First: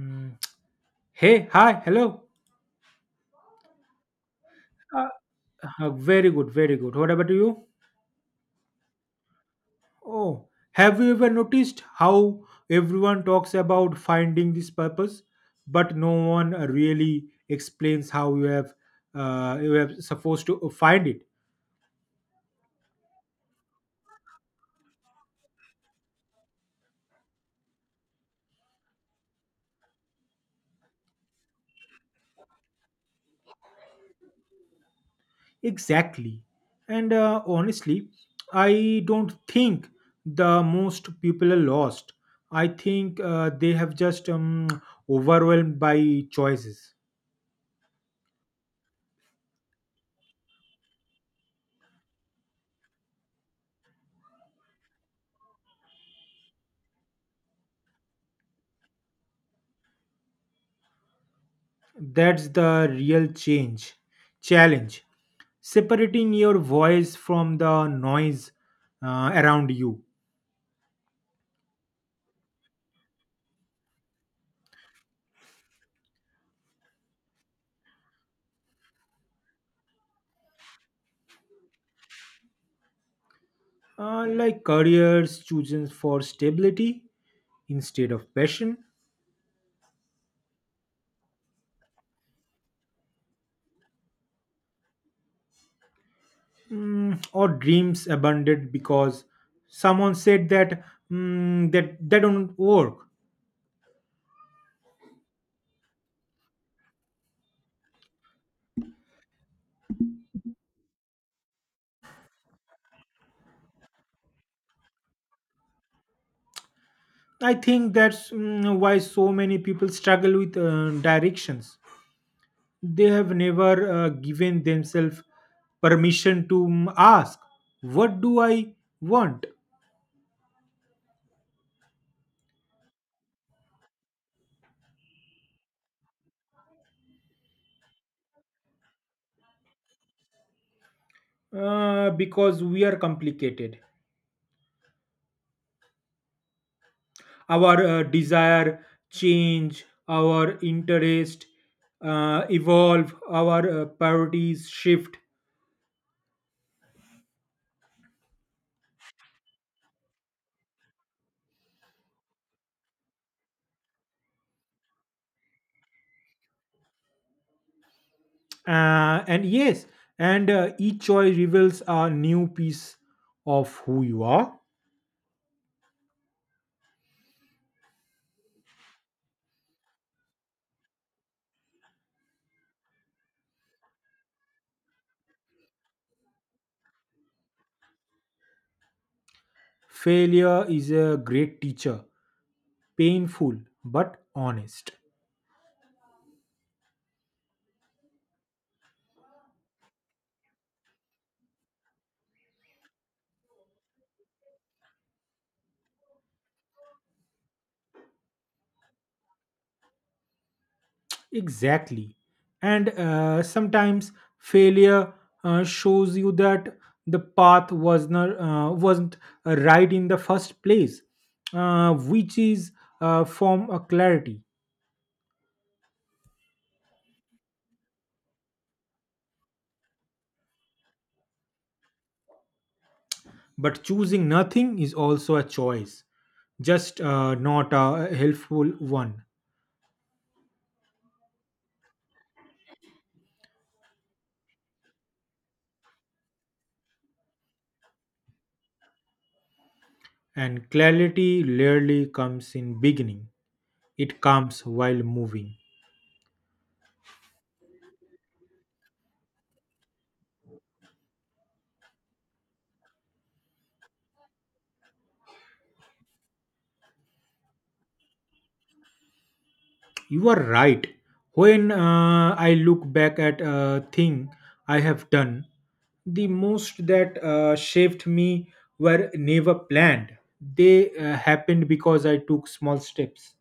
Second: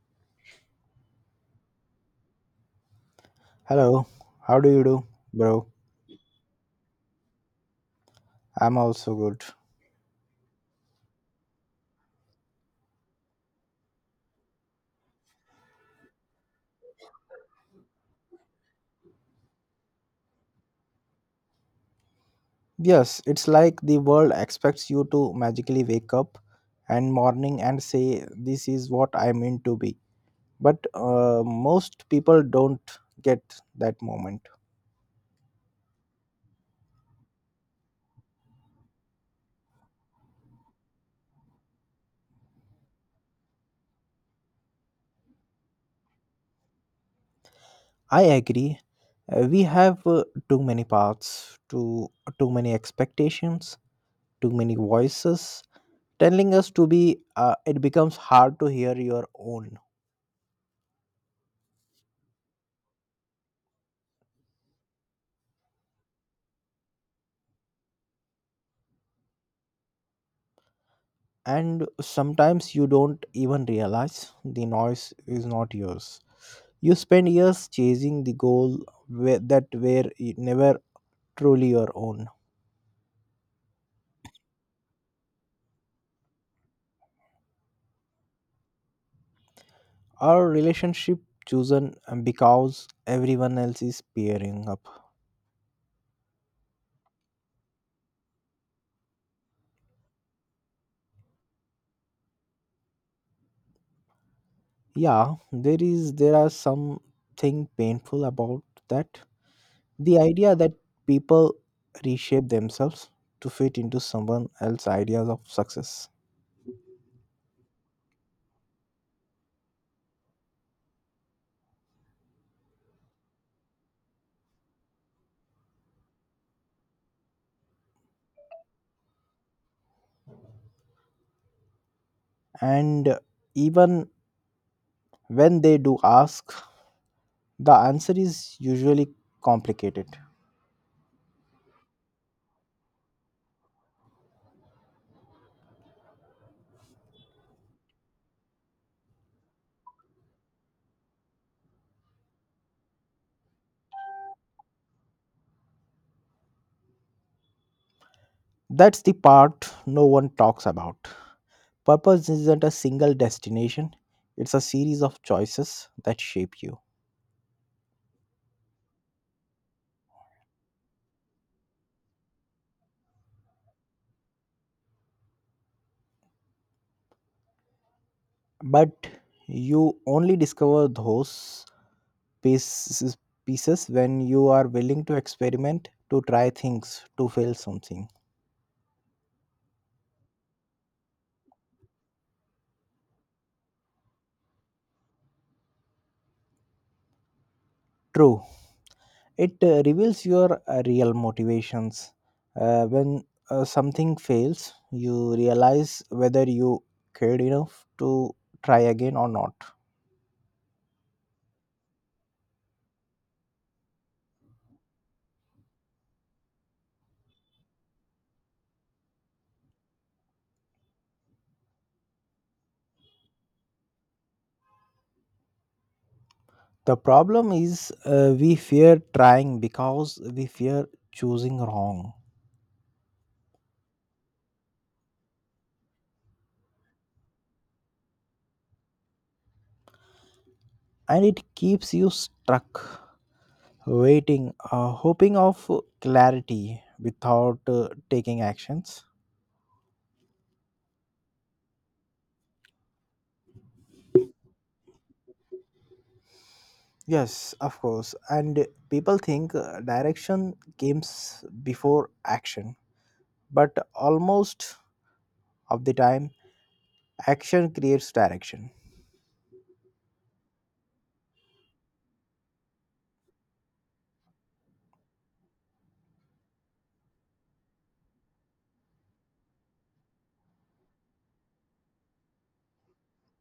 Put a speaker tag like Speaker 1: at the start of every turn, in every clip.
Speaker 1: Mm. Hey, hi, hello.
Speaker 2: Hello, how do you do,
Speaker 1: Uh,
Speaker 2: bro?
Speaker 1: very good, very good. What about you?
Speaker 2: I'm also good.
Speaker 1: Oh, have you ever noticed how everyone talks about finding this purpose, but no one really explains how you have supposed to find it.
Speaker 2: Yes, it's like the world expects you to magically wake up and morning and say, This is what I meant to be. But most people don't get that moment.
Speaker 1: Exactly. And honestly, I don't think the most people are lost. I think they have just overwhelmed by choices.
Speaker 2: I agree. We have too many paths, too many expectations, too many voices telling us to be, it becomes hard to hear your own.
Speaker 1: That's the real change challenge. Separating your voice from the noise around you.
Speaker 2: And sometimes you don't even realize the noise is not yours. You spend years chasing the goal where, that were never truly your own.
Speaker 1: Like careers chosen for stability instead of passion,
Speaker 2: Our relationship chosen because everyone else is pairing up.
Speaker 1: or dreams abandoned because someone said that they don't work.
Speaker 2: Yeah, there are something painful about that. The idea that people reshape themselves to fit into someone else's ideas of success.
Speaker 1: I think that's why so many people struggle with directions. They have never given themselves permission to ask, what do I want?
Speaker 2: And even when they do ask the answer is usually complicated.
Speaker 1: Because we are complicated. Our desire change, our interest evolve, our priorities shift.
Speaker 2: That's the part no one talks about. Purpose isn't a single destination, it's a series of choices that shape you.
Speaker 1: And yes, and each choice reveals a new piece of who you are.
Speaker 2: But you only discover those pieces, pieces when you are willing to experiment, to try things, to fail something.
Speaker 1: Failure is a great teacher, painful but honest.
Speaker 2: True, it reveals your real motivations when something fails you realize whether you cared enough to try again or not.
Speaker 1: Exactly. And sometimes failure shows you that the path was not, wasn't right in the first place, which is a form of clarity.
Speaker 2: The problem is we fear trying because we fear choosing wrong,
Speaker 1: But choosing nothing is also a choice, just not a helpful one.
Speaker 2: and it keeps you stuck waiting, hoping of clarity without taking actions.
Speaker 1: And clarity rarely comes in beginning, it comes while moving.
Speaker 2: Yes, of course. And people think direction comes before action, but almost of the time, action creates direction.
Speaker 1: You are right. When I look back at a thing I have done, the most that shaped me were never planned. They happened because I took small steps.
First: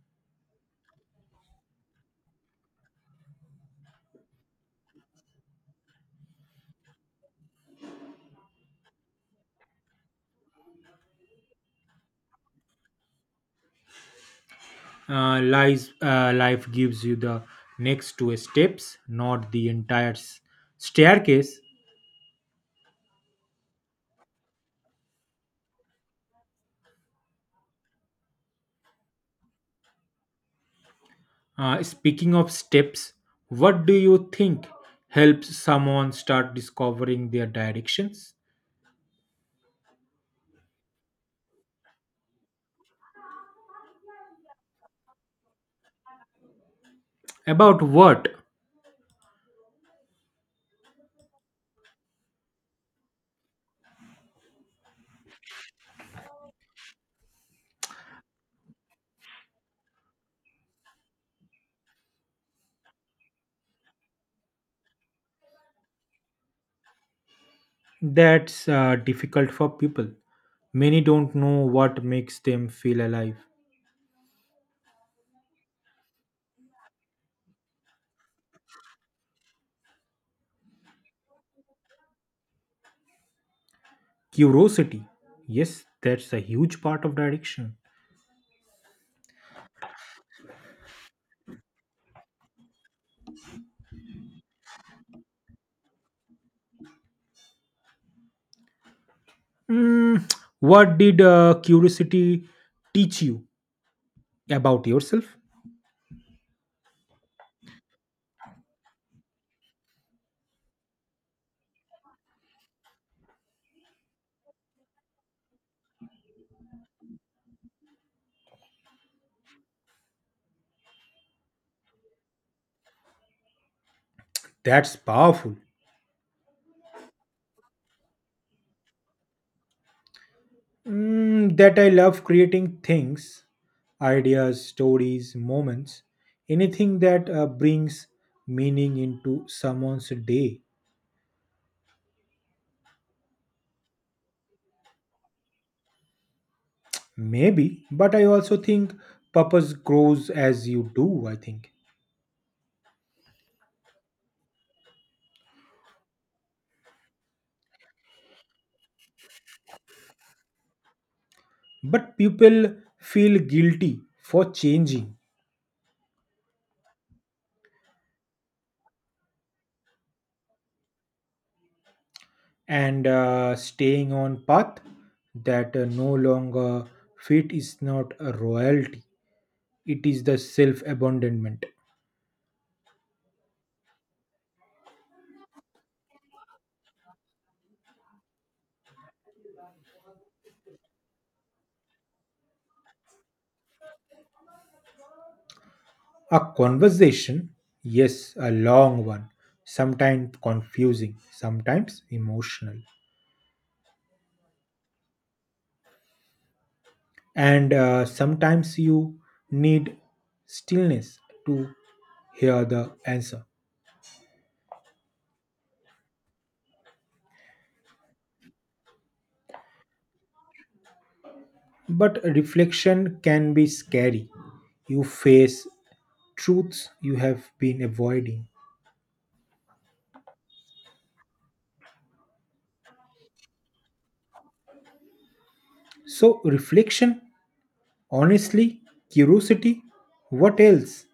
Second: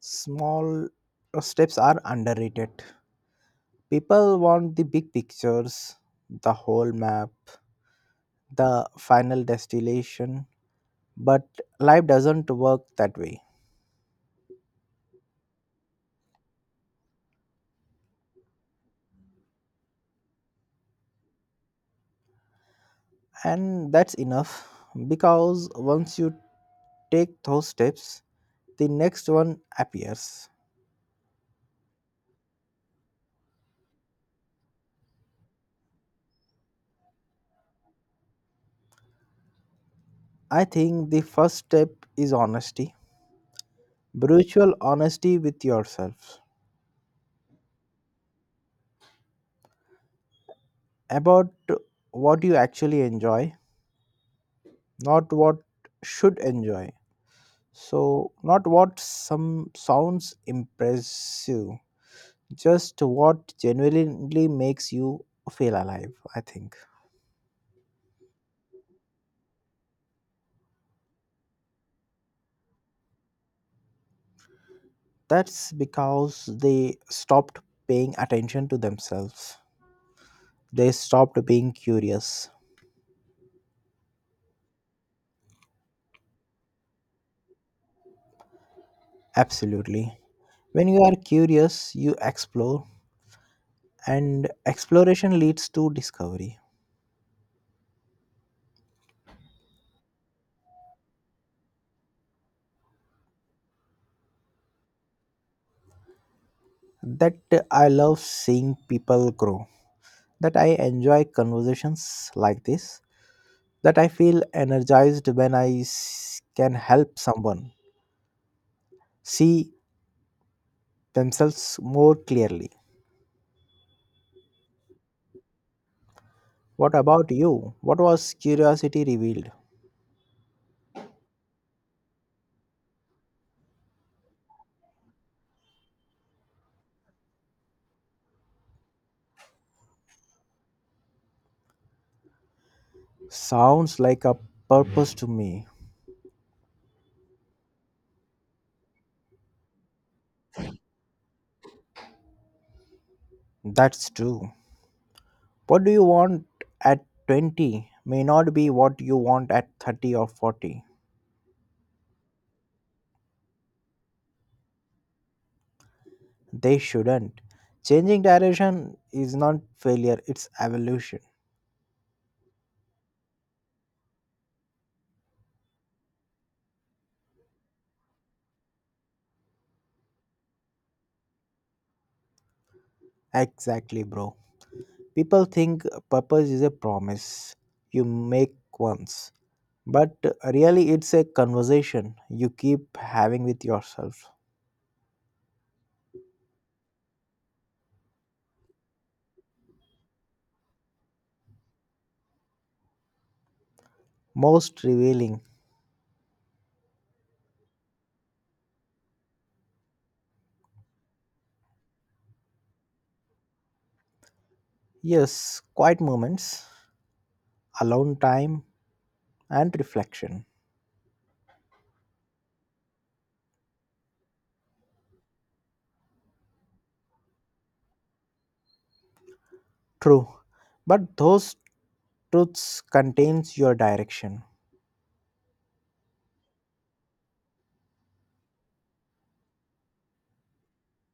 Speaker 2: Small steps are underrated. People want the big pictures, the whole map, the final destination, but life doesn't work that way.
Speaker 1: Life gives you the next two steps, not the entire staircase.
Speaker 2: And that's enough because once you take those steps the next one appears.
Speaker 1: Speaking of steps, what do you think helps someone start discovering their directions?
Speaker 2: I think the first step is honesty, brutal honesty with yourself,
Speaker 1: About what?
Speaker 2: about what you actually enjoy, not what should enjoy, so not what some sounds impressive, just what genuinely makes you feel alive I think.
Speaker 1: That's difficult for people. Many don't know what makes them feel alive.
Speaker 2: That's because they stopped paying attention to themselves. They stopped being curious.
Speaker 1: Curiosity. Yes, that's a huge part of direction.
Speaker 2: Absolutely. When you are curious, you explore, and exploration leads to discovery.
Speaker 1: Mm, what did curiosity teach you about yourself?
Speaker 2: That I love seeing people grow, that I enjoy conversations like this, that I feel energized when can help someone see themselves more clearly.
Speaker 1: That's powerful.
Speaker 2: What about you? What was curiosity revealed?
Speaker 1: That I love creating things, ideas, stories, moments, anything that brings meaning into someone's day.
Speaker 2: Sounds like a purpose to me.
Speaker 1: Maybe, but I also think purpose grows as you do, I think.
Speaker 2: That's true. What do you want at 20 may not be what you want at 30 or 40.
Speaker 1: But people feel guilty for changing.
Speaker 2: They shouldn't. Changing direction is not failure, it's evolution.
Speaker 1: And staying on path that no longer fit is not a royalty. It is the self-abandonment.
Speaker 2: Exactly, bro. People think purpose is a promise you make once, but really it's a conversation you keep having with yourself.
Speaker 1: A conversation, yes, a long one, sometimes confusing, sometimes emotional,
Speaker 2: Most revealing,
Speaker 1: and sometimes you need stillness to hear the answer.
Speaker 2: yes, quiet moments, alone time, and reflection.
Speaker 1: But reflection can be scary. You face truths you have been avoiding.
Speaker 2: True, but those truth contains your direction.
Speaker 1: So reflection, honestly, curiosity, what else?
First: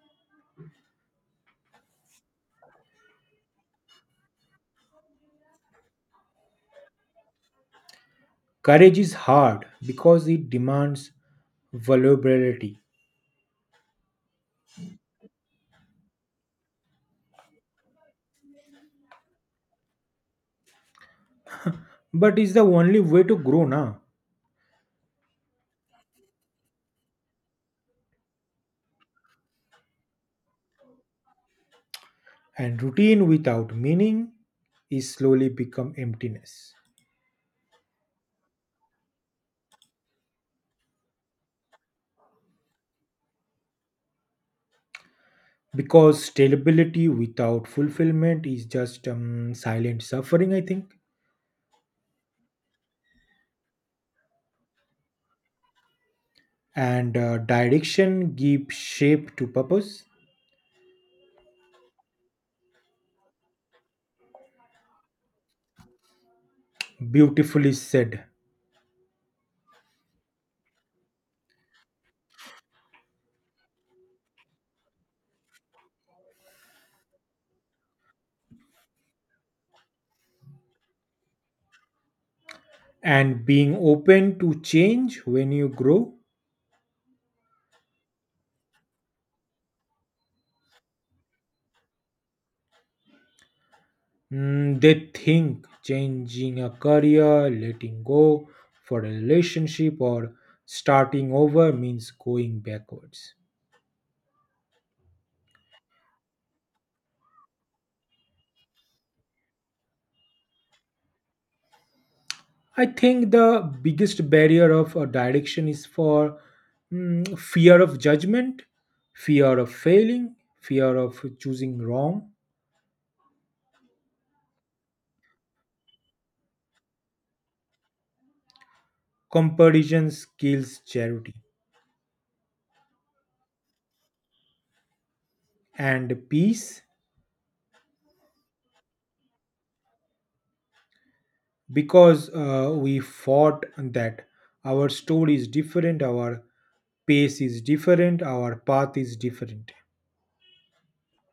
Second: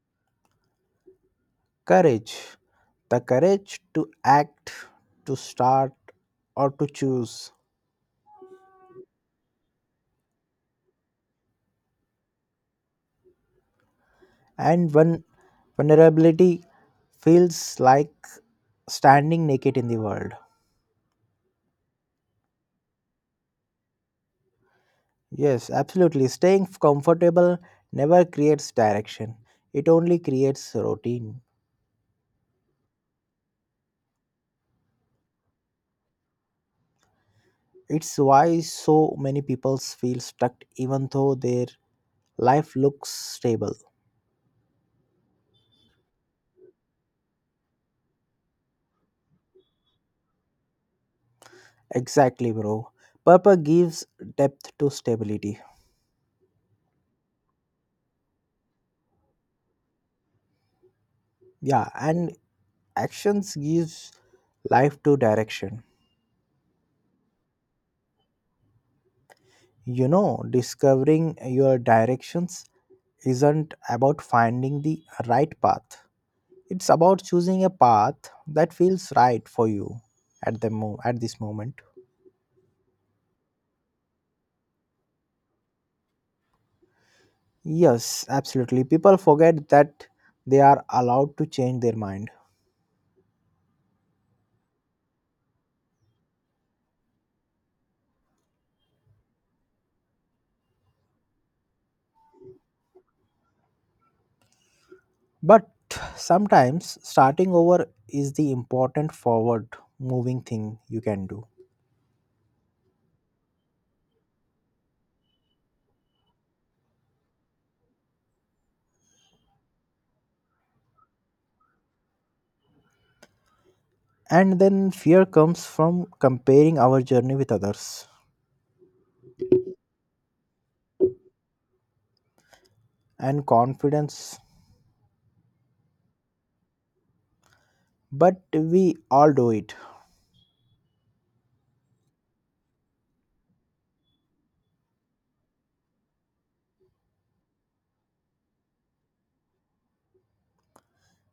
Speaker 2: Courage, the courage to act, to start, or to choose.
Speaker 1: Courage is hard because it demands vulnerability.
Speaker 2: And when vulnerability feels like standing naked in the world.
Speaker 1: But it's the only way to grow now.
Speaker 2: Yes, absolutely. Staying comfortable never creates direction, it only creates routine.
Speaker 1: And routine without meaning is slowly become emptiness.
Speaker 2: It's why so many people feel stuck even though their life looks stable.
Speaker 1: Because stability without fulfillment is just silent suffering, I think.
Speaker 2: Exactly, bro. Purple gives depth to stability.
Speaker 1: And direction gives shape to purpose.
Speaker 2: Yeah, and actions gives life to direction.
Speaker 1: Beautifully said.
Speaker 2: You know, discovering your directions isn't about finding the right path. It's about choosing a path that feels right for you at at this moment.
Speaker 1: And being open to change when you grow.
Speaker 2: Yes, absolutely. People forget that they are allowed to change their mind.
Speaker 1: They think changing a career, letting go for a relationship, or starting over means going backwards.
Speaker 2: But sometimes starting over is the important forward moving thing you can do.
Speaker 1: I think the biggest barrier of direction is for fear of judgment, fear of failing, fear of choosing wrong.
Speaker 2: And then fear comes from comparing our journey with others
Speaker 1: Comparison kills charity
Speaker 2: and confidence.
Speaker 1: and peace.
Speaker 2: But we all do it.
Speaker 1: Because we fought that our story is different, our pace is different, our path is different.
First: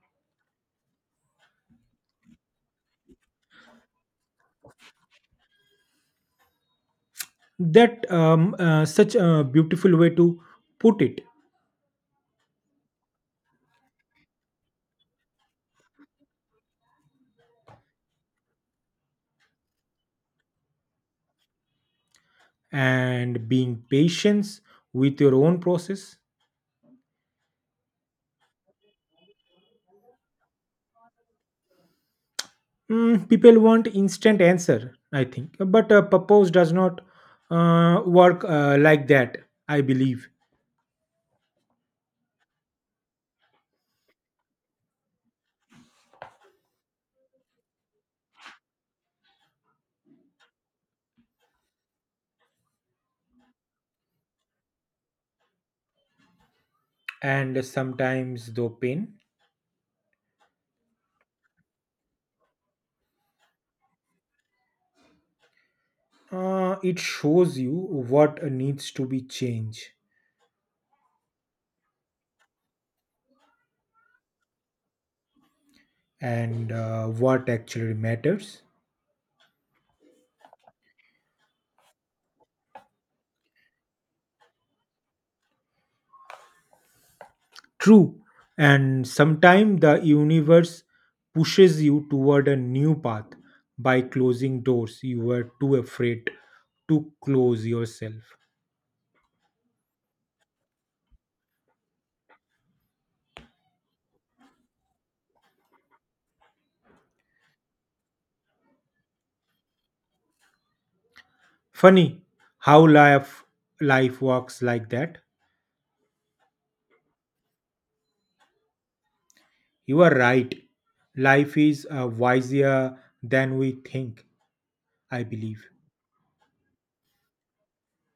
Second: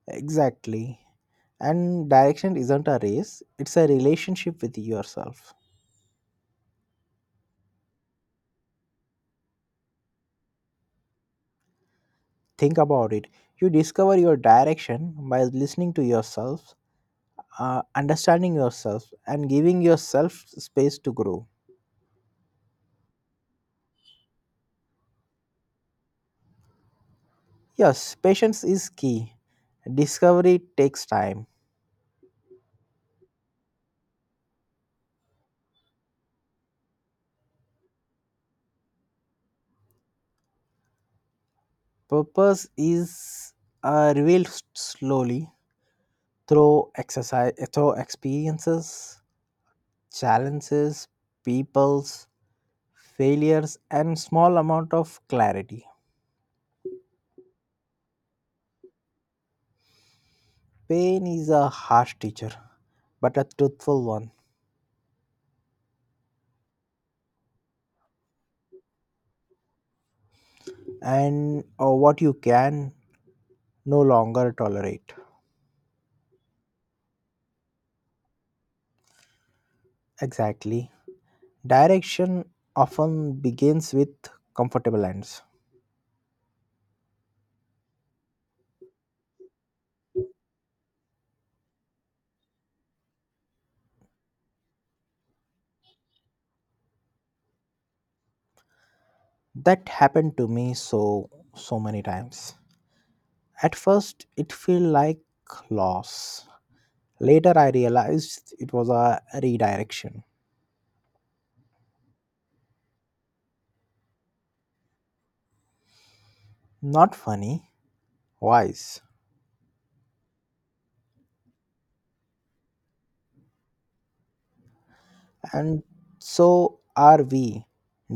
Speaker 2: Exactly. And direction isn't a race, it's a relationship with yourself.
Speaker 1: That such a beautiful way to put it.
Speaker 2: Think about it. You discover your direction by listening to yourself, understanding yourself, and giving yourself space to grow.
Speaker 1: And being patient with your own process.
Speaker 2: Yes, patience is key. Discovery takes time.
Speaker 1: People want instant answer, I think. But purpose does not work like that, I believe.
Speaker 2: Purpose is revealed slowly through exercise, through experiences, challenges, people's failures, and small amount of clarity.
Speaker 1: And sometimes, though pain,
Speaker 2: Pain is a harsh teacher, but a truthful one,
Speaker 1: it shows you what needs to be changed
Speaker 2: and what you can no longer tolerate.
Speaker 1: and what actually matters.
Speaker 2: Exactly. Direction often begins with comfortable ends.
Speaker 1: True. And sometimes the universe pushes you toward a new path by closing doors you were too afraid to close yourself.
Speaker 2: That happened to me so so many times. At first it felt like loss, later I realized it was a redirection.
Speaker 1: Funny how life works like that.
Speaker 2: Not funny, wise.
Speaker 1: You are right. Life is wiser than we think, I believe.
Speaker 2: And so are we,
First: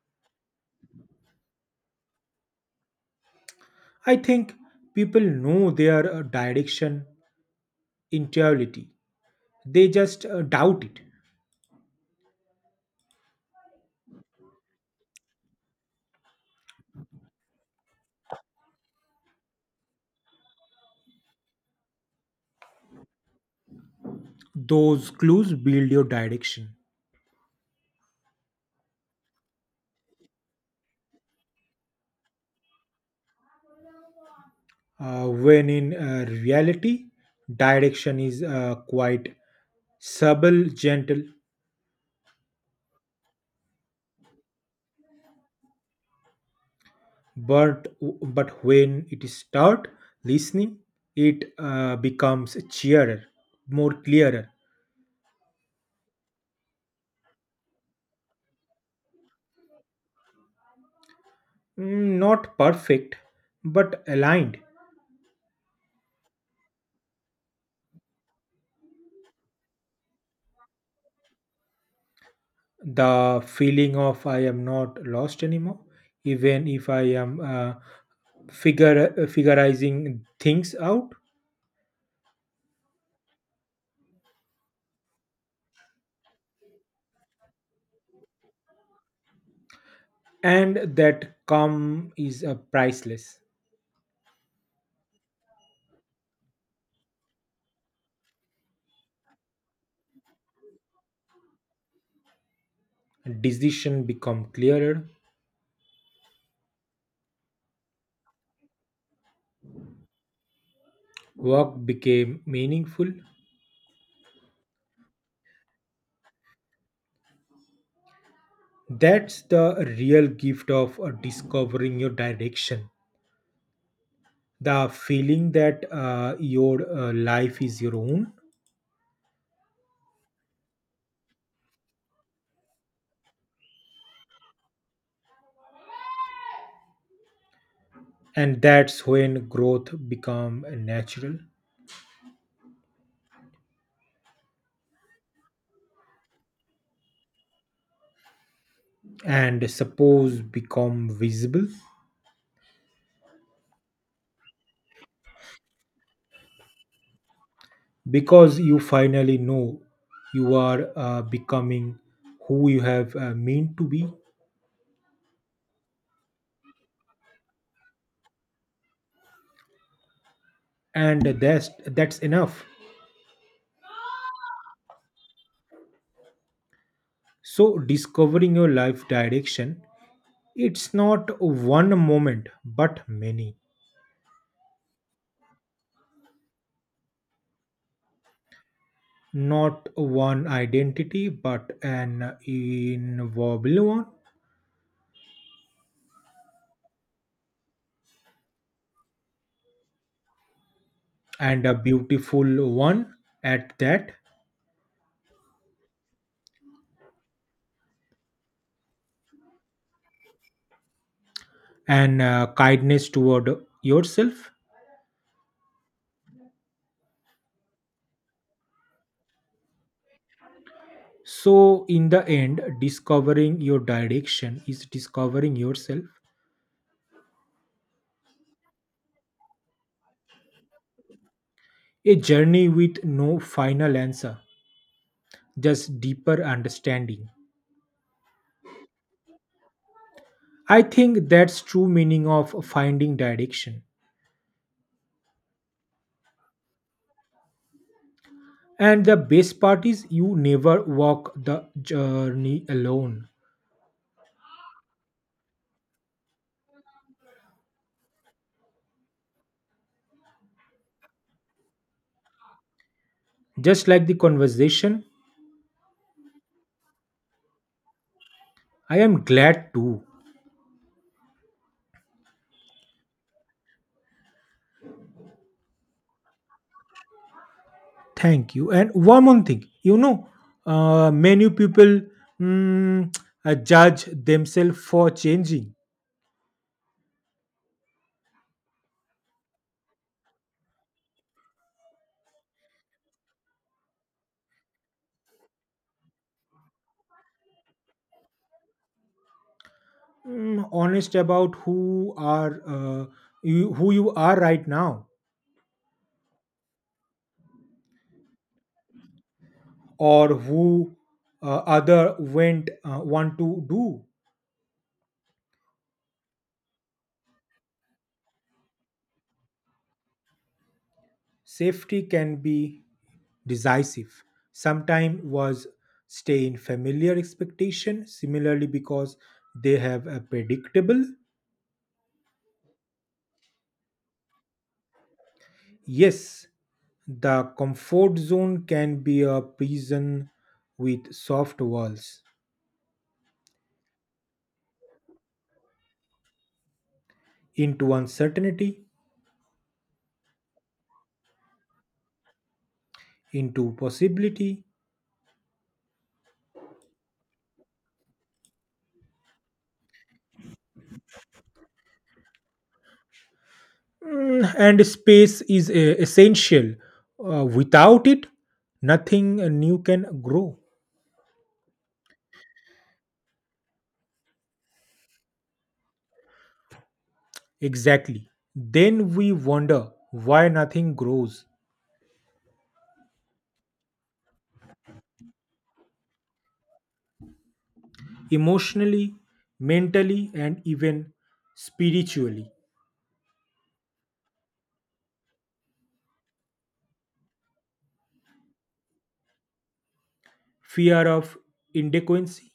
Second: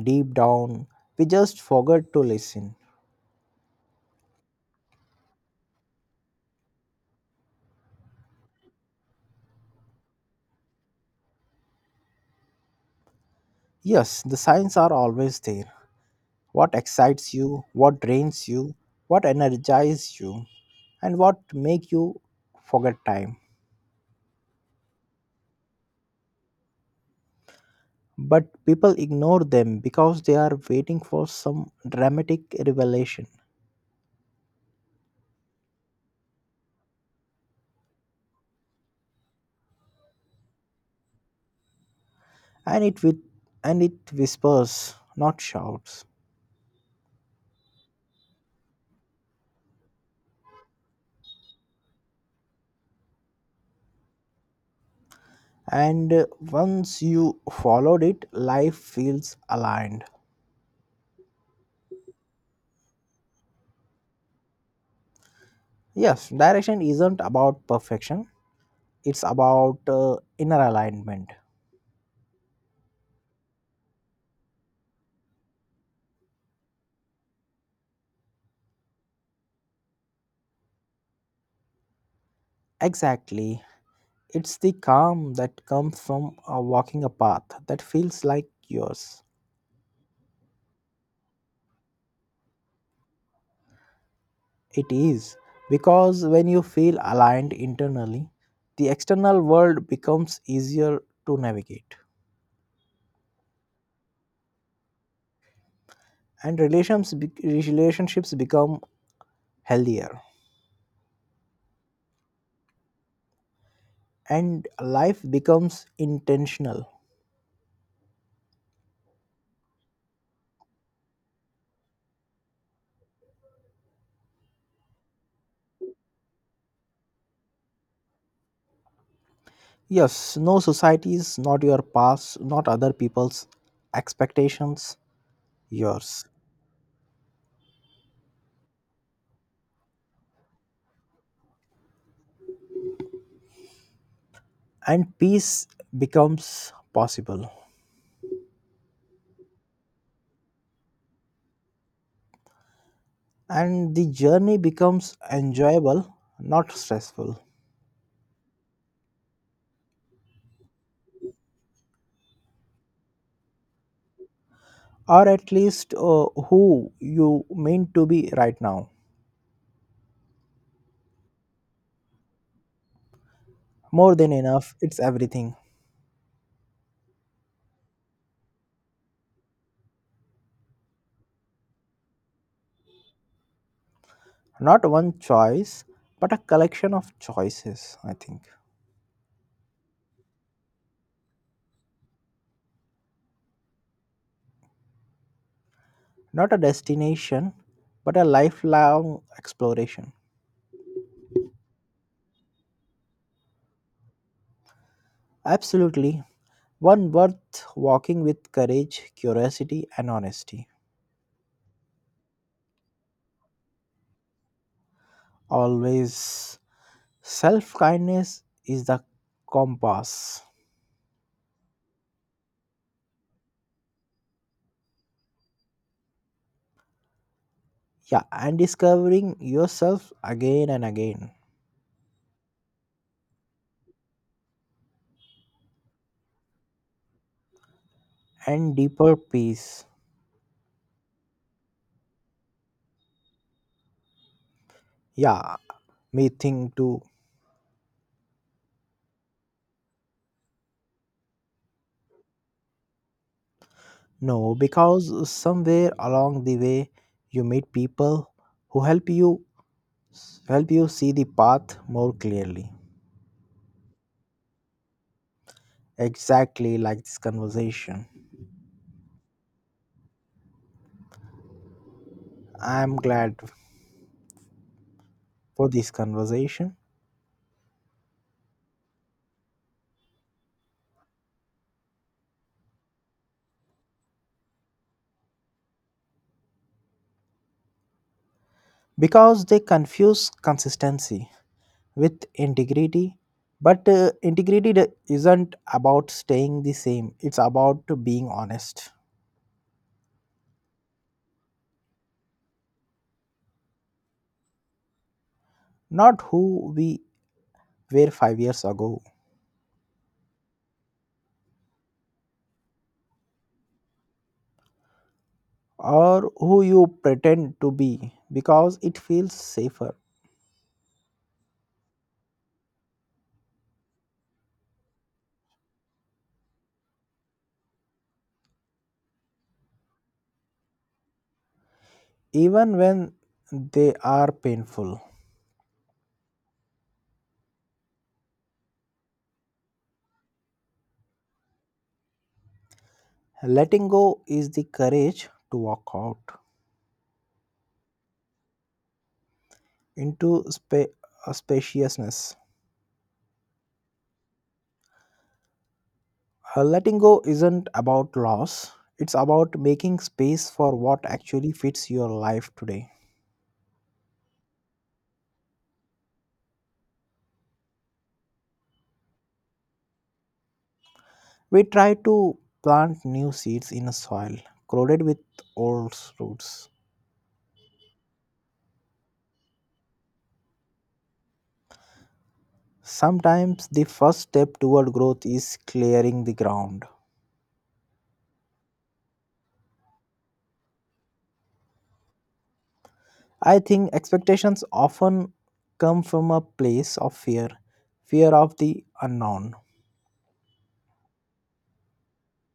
Speaker 2: deep down. We just forgot to listen.
Speaker 1: I think people know their direction intuitively. They just doubt it.
Speaker 2: Yes, the signs are always there. What excites you, what drains you, what energizes you, and what make you forget time.
Speaker 1: Those clues build your direction.
Speaker 2: But people ignore them because they are waiting for some dramatic revelation.
Speaker 1: When in reality, direction is quite subtle, gentle,
Speaker 2: And it with, and it whispers not shouts.
Speaker 1: but but when it is start listening, it becomes clearer, more clearer.
Speaker 2: And once you followed it life feels aligned.
Speaker 1: Not perfect but aligned.
Speaker 2: Yes, direction isn't about perfection, it's about inner alignment.
Speaker 1: The feeling of I am not lost anymore, even if I am figure figurizing things out.
Speaker 2: Exactly, it's the calm that comes from walking a path that feels like yours.
Speaker 1: And that calm is a priceless.
Speaker 2: It is because when you feel aligned internally, the external world becomes easier to navigate,
Speaker 1: Decision become clearer.
Speaker 2: and relationships become healthier,
Speaker 1: Work became meaningful.
Speaker 2: and life becomes intentional.
Speaker 1: That's the real gift of discovering your direction. The feeling that your life is your own,
Speaker 2: Yes, no society is not your past, not other people's expectations, yours,
Speaker 1: and that's when growth become natural
Speaker 2: and peace becomes possible,
Speaker 1: and suppose become visible,
Speaker 2: and the journey becomes enjoyable, not stressful.
Speaker 1: because you finally know you are becoming who you have meant to be,
Speaker 2: Or at least who you mean to be right now.
Speaker 1: and that's enough.
Speaker 2: More than enough, it's everything.
Speaker 1: So discovering your life direction, it's not one moment but many,
Speaker 2: Not one choice, but a collection of choices, I think.
Speaker 1: not one identity but an inviolable one,
Speaker 2: Not a destination, but a lifelong exploration.
Speaker 1: and a beautiful one at that.
Speaker 2: Absolutely. One worth walking with courage, curiosity, and honesty.
Speaker 1: And kindness toward yourself.
Speaker 2: Always. Self kindness is the compass.
Speaker 1: So in the end, discovering your direction is discovering yourself.
Speaker 2: Yeah, and discovering yourself again and again.
Speaker 1: A journey with no final answer, just deeper understanding.
Speaker 2: And deeper peace.
Speaker 1: I think that's true meaning of finding direction.
Speaker 2: Yeah, me think too.
Speaker 1: And the best part is you never walk the journey alone.
Speaker 2: No, because somewhere along the way you meet people who help you see the path more clearly.
Speaker 1: Just like the conversation.
Speaker 2: Exactly like this conversation.
Speaker 1: I am glad too.
Speaker 2: I'm glad for this conversation
Speaker 1: Thank you. And one more thing, many people mm, judge themselves for changing.
Speaker 2: because they confuse consistency with integrity. But integrity isn't about staying the same. It's about being honest.
Speaker 1: Honest about who are you, who you are right now,
Speaker 2: Not who we were 5 years ago
Speaker 1: or who other went want to do.
Speaker 2: or who you pretend to be because it feels safer,
Speaker 1: Safety can be decisive. Sometimes was stay in familiar expectation, similarly because they have a predictable.
Speaker 2: even when they are painful.
Speaker 1: Yes, the comfort zone can be a prison with soft walls,
Speaker 2: Letting go is the courage to walk out
Speaker 1: into uncertainty,
Speaker 2: into spaciousness.
Speaker 1: into possibility.
Speaker 2: Letting go isn't about loss, it's about making space for what actually fits your life today.
Speaker 1: And space is essential. Without it, nothing new can grow.
Speaker 2: We try to plant new seeds in a soil crowded with old roots.
Speaker 1: Exactly. Then we wonder why nothing grows
Speaker 2: Sometimes the first step toward growth is clearing the ground.
Speaker 1: emotionally, mentally, and even spiritually.
Speaker 2: I think expectations often come from a place of fear, fear of the unknown.
Speaker 1: Fear of inadequacy,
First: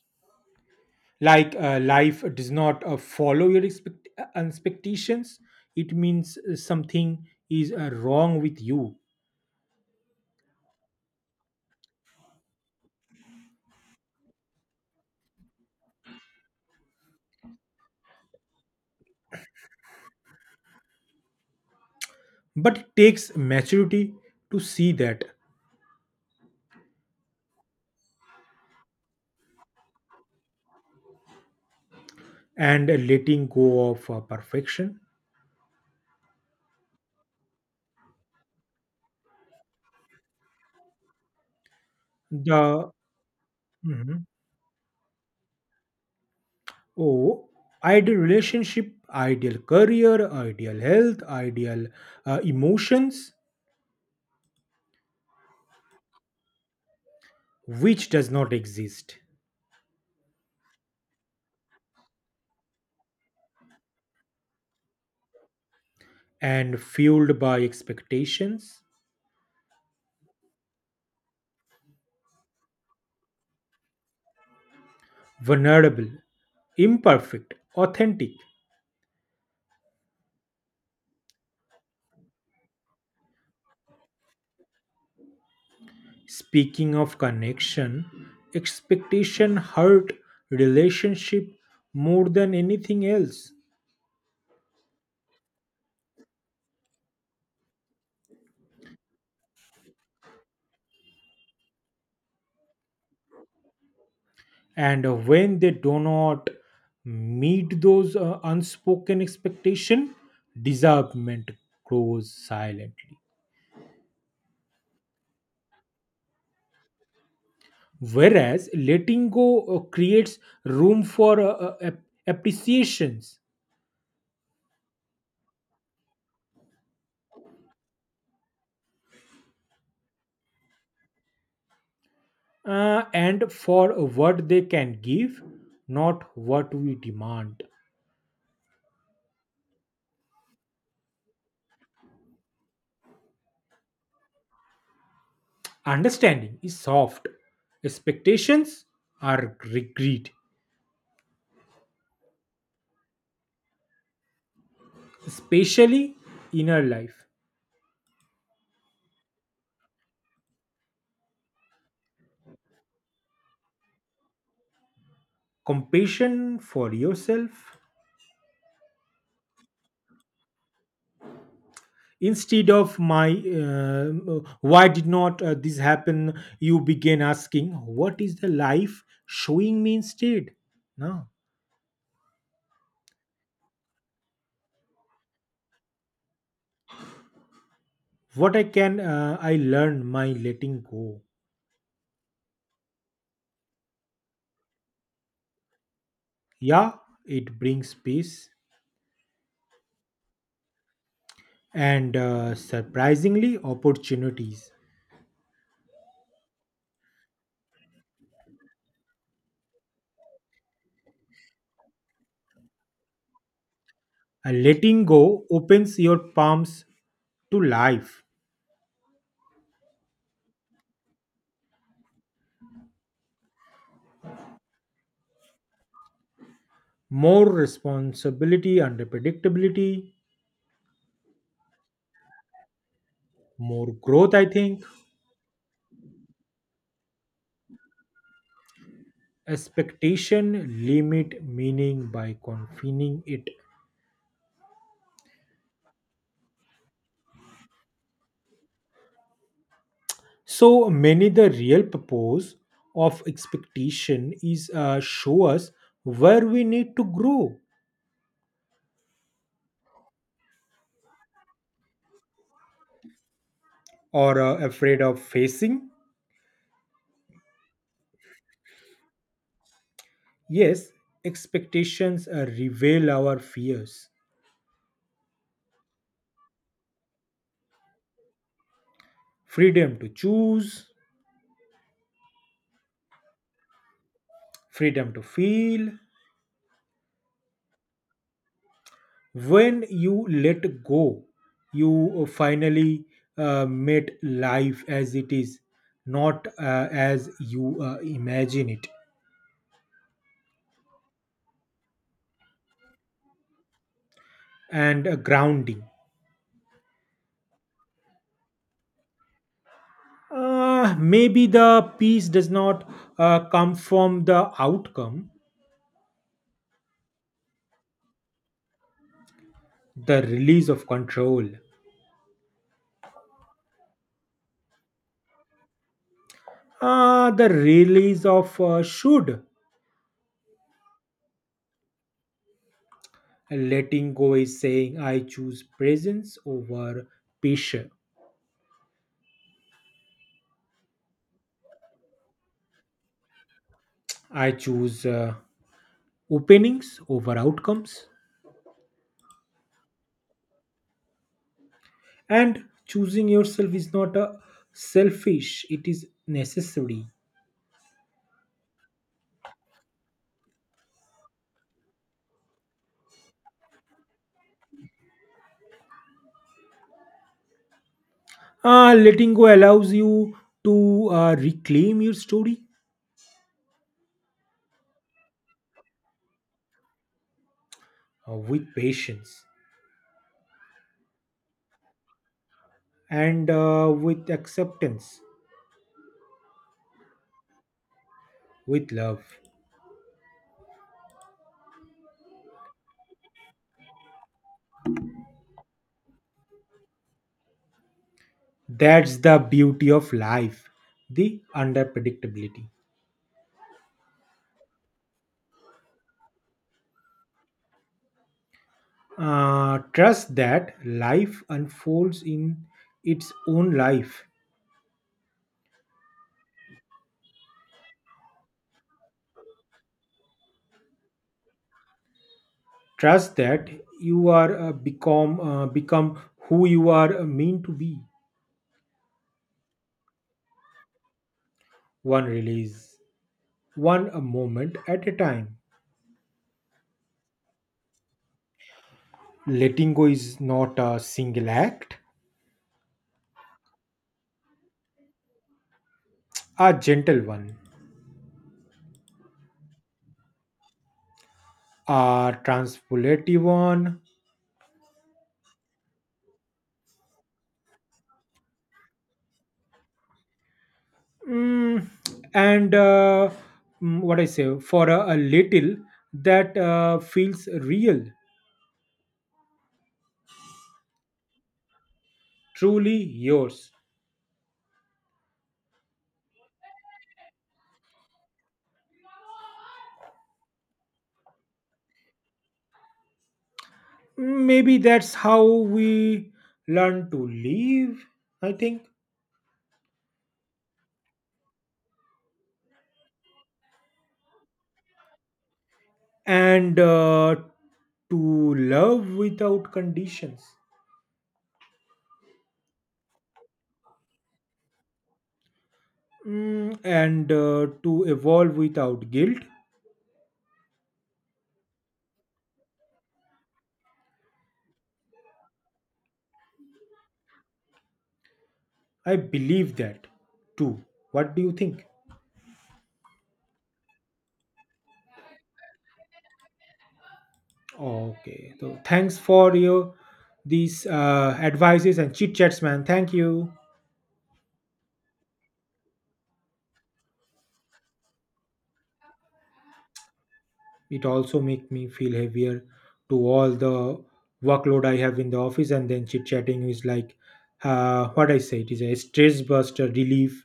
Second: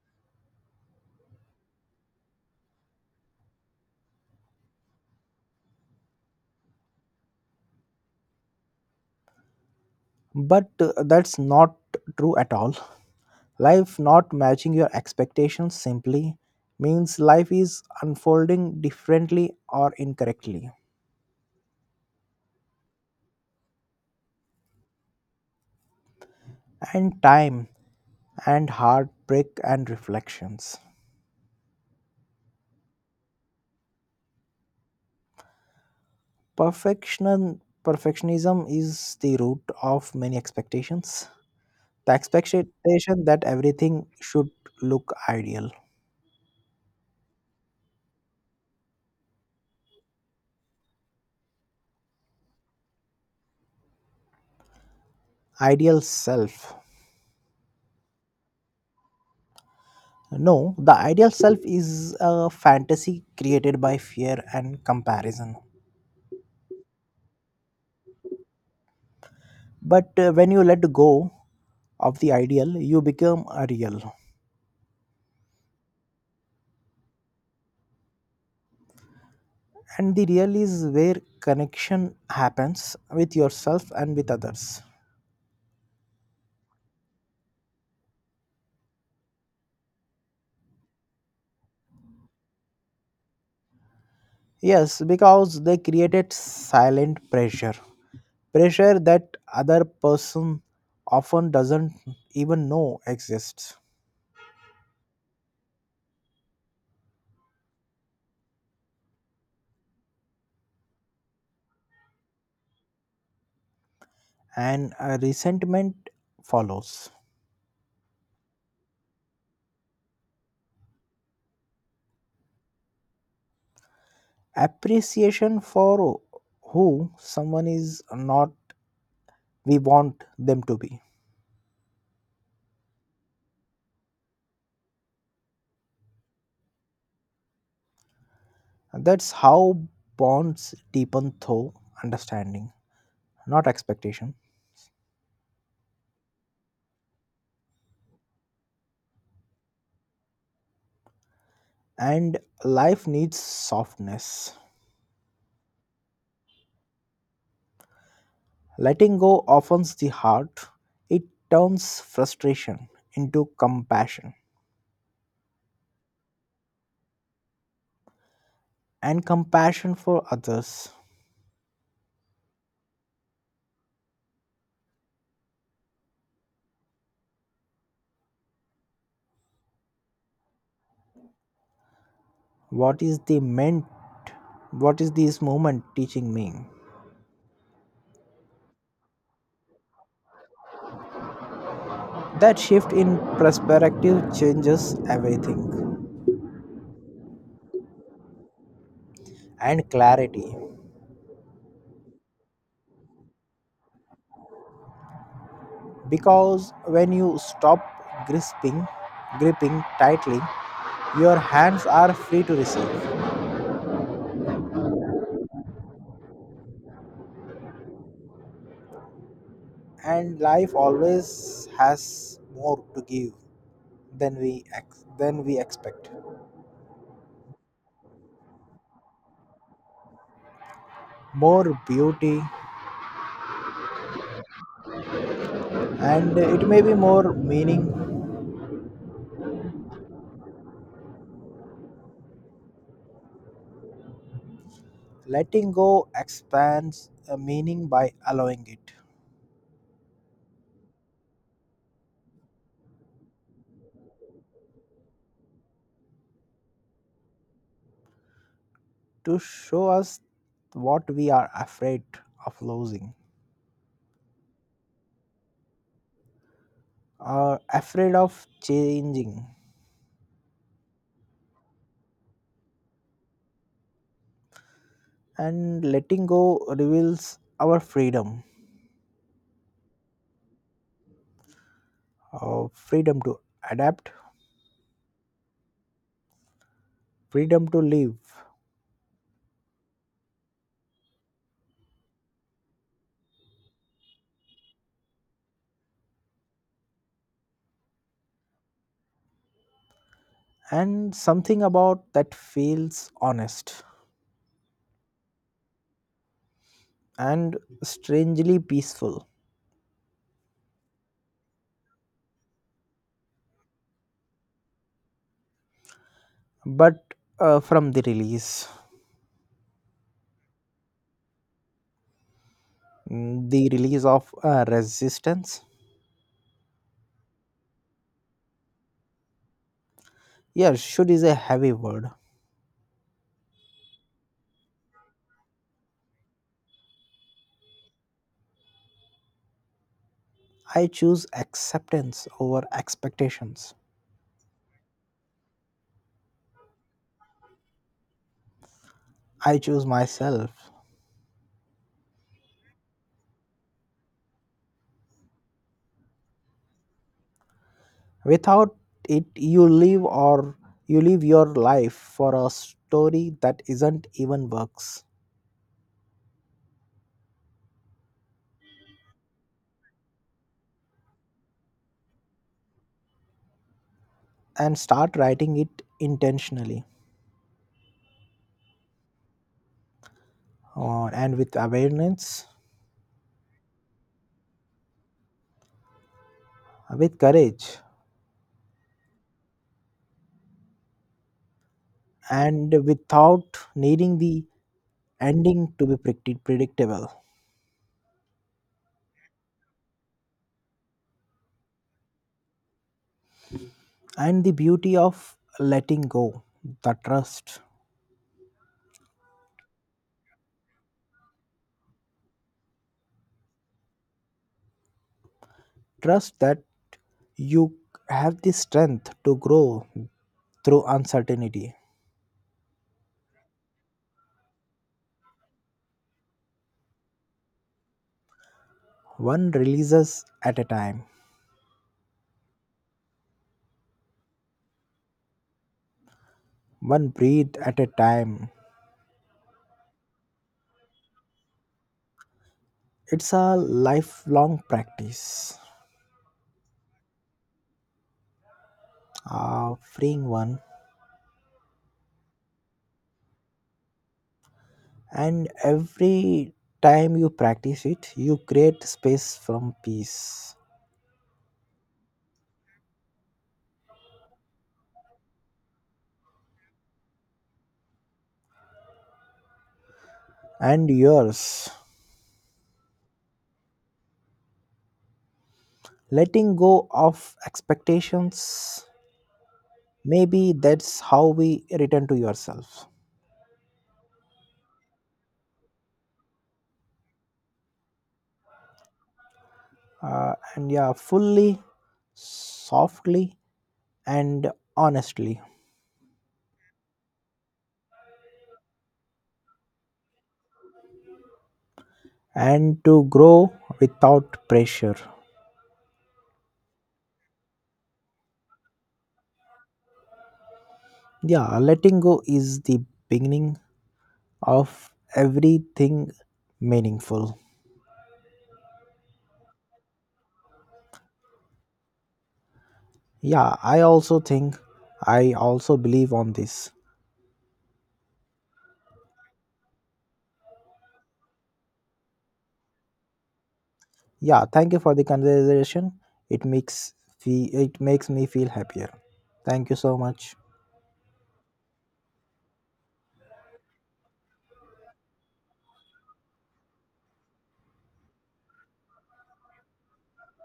Speaker 1: like life does not follow your expectations. It means something is wrong with you.
Speaker 2: But that's not true at all. Life not matching your expectations simply means life is unfolding differently or incorrectly.
Speaker 1: But it takes maturity to see that,
Speaker 2: And time and heartbreak and reflections.
Speaker 1: and letting go of perfection.
Speaker 2: Perfection perfectionism is the root of many expectations. The
Speaker 1: The
Speaker 2: expectation that everything
Speaker 1: Mhm.
Speaker 2: should look ideal,
Speaker 1: Oh, ideal relationship, ideal career, ideal health, ideal emotions,
Speaker 2: ideal self.
Speaker 1: which does not exist,
Speaker 2: No, the ideal self is a fantasy created by fear and comparison.
Speaker 1: and fueled by expectations,
Speaker 2: But when you let go of the ideal you become a real.
Speaker 1: vulnerable, imperfect, authentic.
Speaker 2: And the real is where connection happens with yourself and with others.
Speaker 1: Speaking of connection, expectation hurt relationship more than anything else.
Speaker 2: Yes, because they created silent pressure, pressure that other person often doesn't even know exists.
Speaker 1: And when they do not meet those unspoken expectation, disappointment grows silently,
Speaker 2: And a resentment follows.
Speaker 1: whereas letting go creates room for appreciations,
Speaker 2: Appreciation for who someone is, not we want them to be.
Speaker 1: and for what they can give, not what we demand.
Speaker 2: That's how bonds deepen through understanding, not expectation.
Speaker 1: Understanding is soft, expectations are regret,
Speaker 2: And life needs softness.
Speaker 1: especially inner life.
Speaker 2: Letting go offends the heart, it turns frustration into compassion
Speaker 1: Compassion for yourself,
Speaker 2: and compassion for others.
Speaker 1: instead of my, why did not this happen, you begin asking, what is the life showing me instead now,
Speaker 2: What is the meant? What is this moment teaching me?
Speaker 1: what I can I learn my letting go.
Speaker 2: That shift in perspective changes everything
Speaker 1: Yeah, it brings peace
Speaker 2: and clarity
Speaker 1: and surprisingly opportunities.
Speaker 2: because when you stop grasping, gripping tightly, your hands are free to receive,
Speaker 1: A letting go opens your palms to life,
Speaker 2: and life always has more to give than than we expect.
Speaker 1: more responsibility and predictability,
Speaker 2: More beauty,
Speaker 1: more growth, I think.
Speaker 2: and it may be more meaning.
Speaker 1: Expectation limit meaning by confining it.
Speaker 2: Letting go expands a meaning by allowing it.
Speaker 1: So many the real purpose of expectation is show us where we need to grow,
Speaker 2: To show us what we are afraid of losing,
Speaker 1: or afraid of facing.
Speaker 2: are afraid of changing.
Speaker 1: Yes, expectations reveal our fears.
Speaker 2: And letting go reveals our freedom,
Speaker 1: Freedom to choose,
Speaker 2: uh, freedom to adapt,
Speaker 1: freedom to feel.
Speaker 2: freedom to live.
Speaker 1: When you let go, you finally met life as it is, not as you imagine it.
Speaker 2: And something about that feels honest
Speaker 1: And grounding.
Speaker 2: and strangely peaceful.
Speaker 1: Maybe the peace does not come from the outcome.
Speaker 2: But from the release,
Speaker 1: The release of control,
Speaker 2: mm, the release of resistance.
Speaker 1: the release of should.
Speaker 2: Yes, should is a heavy word.
Speaker 1: Letting go is saying, I choose presence over pressure.
Speaker 2: I choose acceptance over expectations.
Speaker 1: I choose openings over outcomes.
Speaker 2: I choose myself.
Speaker 1: And choosing yourself is not a selfish, it is necessary.
Speaker 2: Without it, you live your life for a story that isn't even works.
Speaker 1: Letting go allows you to reclaim your story,
Speaker 2: And start writing it intentionally,
Speaker 1: with patience,
Speaker 2: and with awareness,
Speaker 1: and with acceptance,
Speaker 2: with courage,
Speaker 1: with love.
Speaker 2: and without needing the ending to be predictable.
Speaker 1: That's the beauty of life, the unpredictability.
Speaker 2: And the beauty of letting go, the trust,
Speaker 1: Trust that life unfolds in its own life.
Speaker 2: trust that you have the strength to grow through uncertainty,
Speaker 1: Trust that you are become who you are meant to be.
Speaker 2: one releases at a time.
Speaker 1: One release, one a moment at a time.
Speaker 2: One breath at a time.
Speaker 1: Letting go is not a single act,
Speaker 2: It's a lifelong practice,
Speaker 1: a gentle one,
Speaker 2: a freeing one,
Speaker 1: a transpolative one.
Speaker 2: and every time you practice it, you create space from peace
Speaker 1: Mm, and what I say for a little that feels real,
Speaker 2: and yours.
Speaker 1: truly yours.
Speaker 2: Letting go of expectations, maybe that's how we return to yourself.
Speaker 1: Maybe that's how we learn to live, I think,
Speaker 2: And yeah, fully, softly, and honestly,
Speaker 1: and to love without conditions.
Speaker 2: and to grow without pressure.
Speaker 1: And to evolve without guilt.
Speaker 2: Yeah, letting go is the beginning of everything meaningful.
Speaker 1: I believe that too. What do you think?
Speaker 2: Yeah, I also believe on this.
Speaker 1: Okay, so thanks for your these advices and chit chats, man. Thank you.
Speaker 2: Yeah, thank you for the conversation. It makes it makes me feel happier. Thank you so much.
Speaker 1: It also make me feel heavier to all the workload I have in the office, and then chit chatting is like, what I say, it is a stress buster relief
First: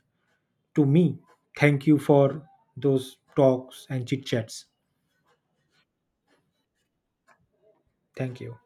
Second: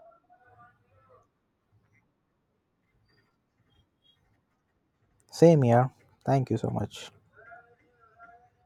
Speaker 1: to me. Thank you for those talks and chit chats.
Speaker 2: Same here. Thank you so much.
Speaker 1: Thank you.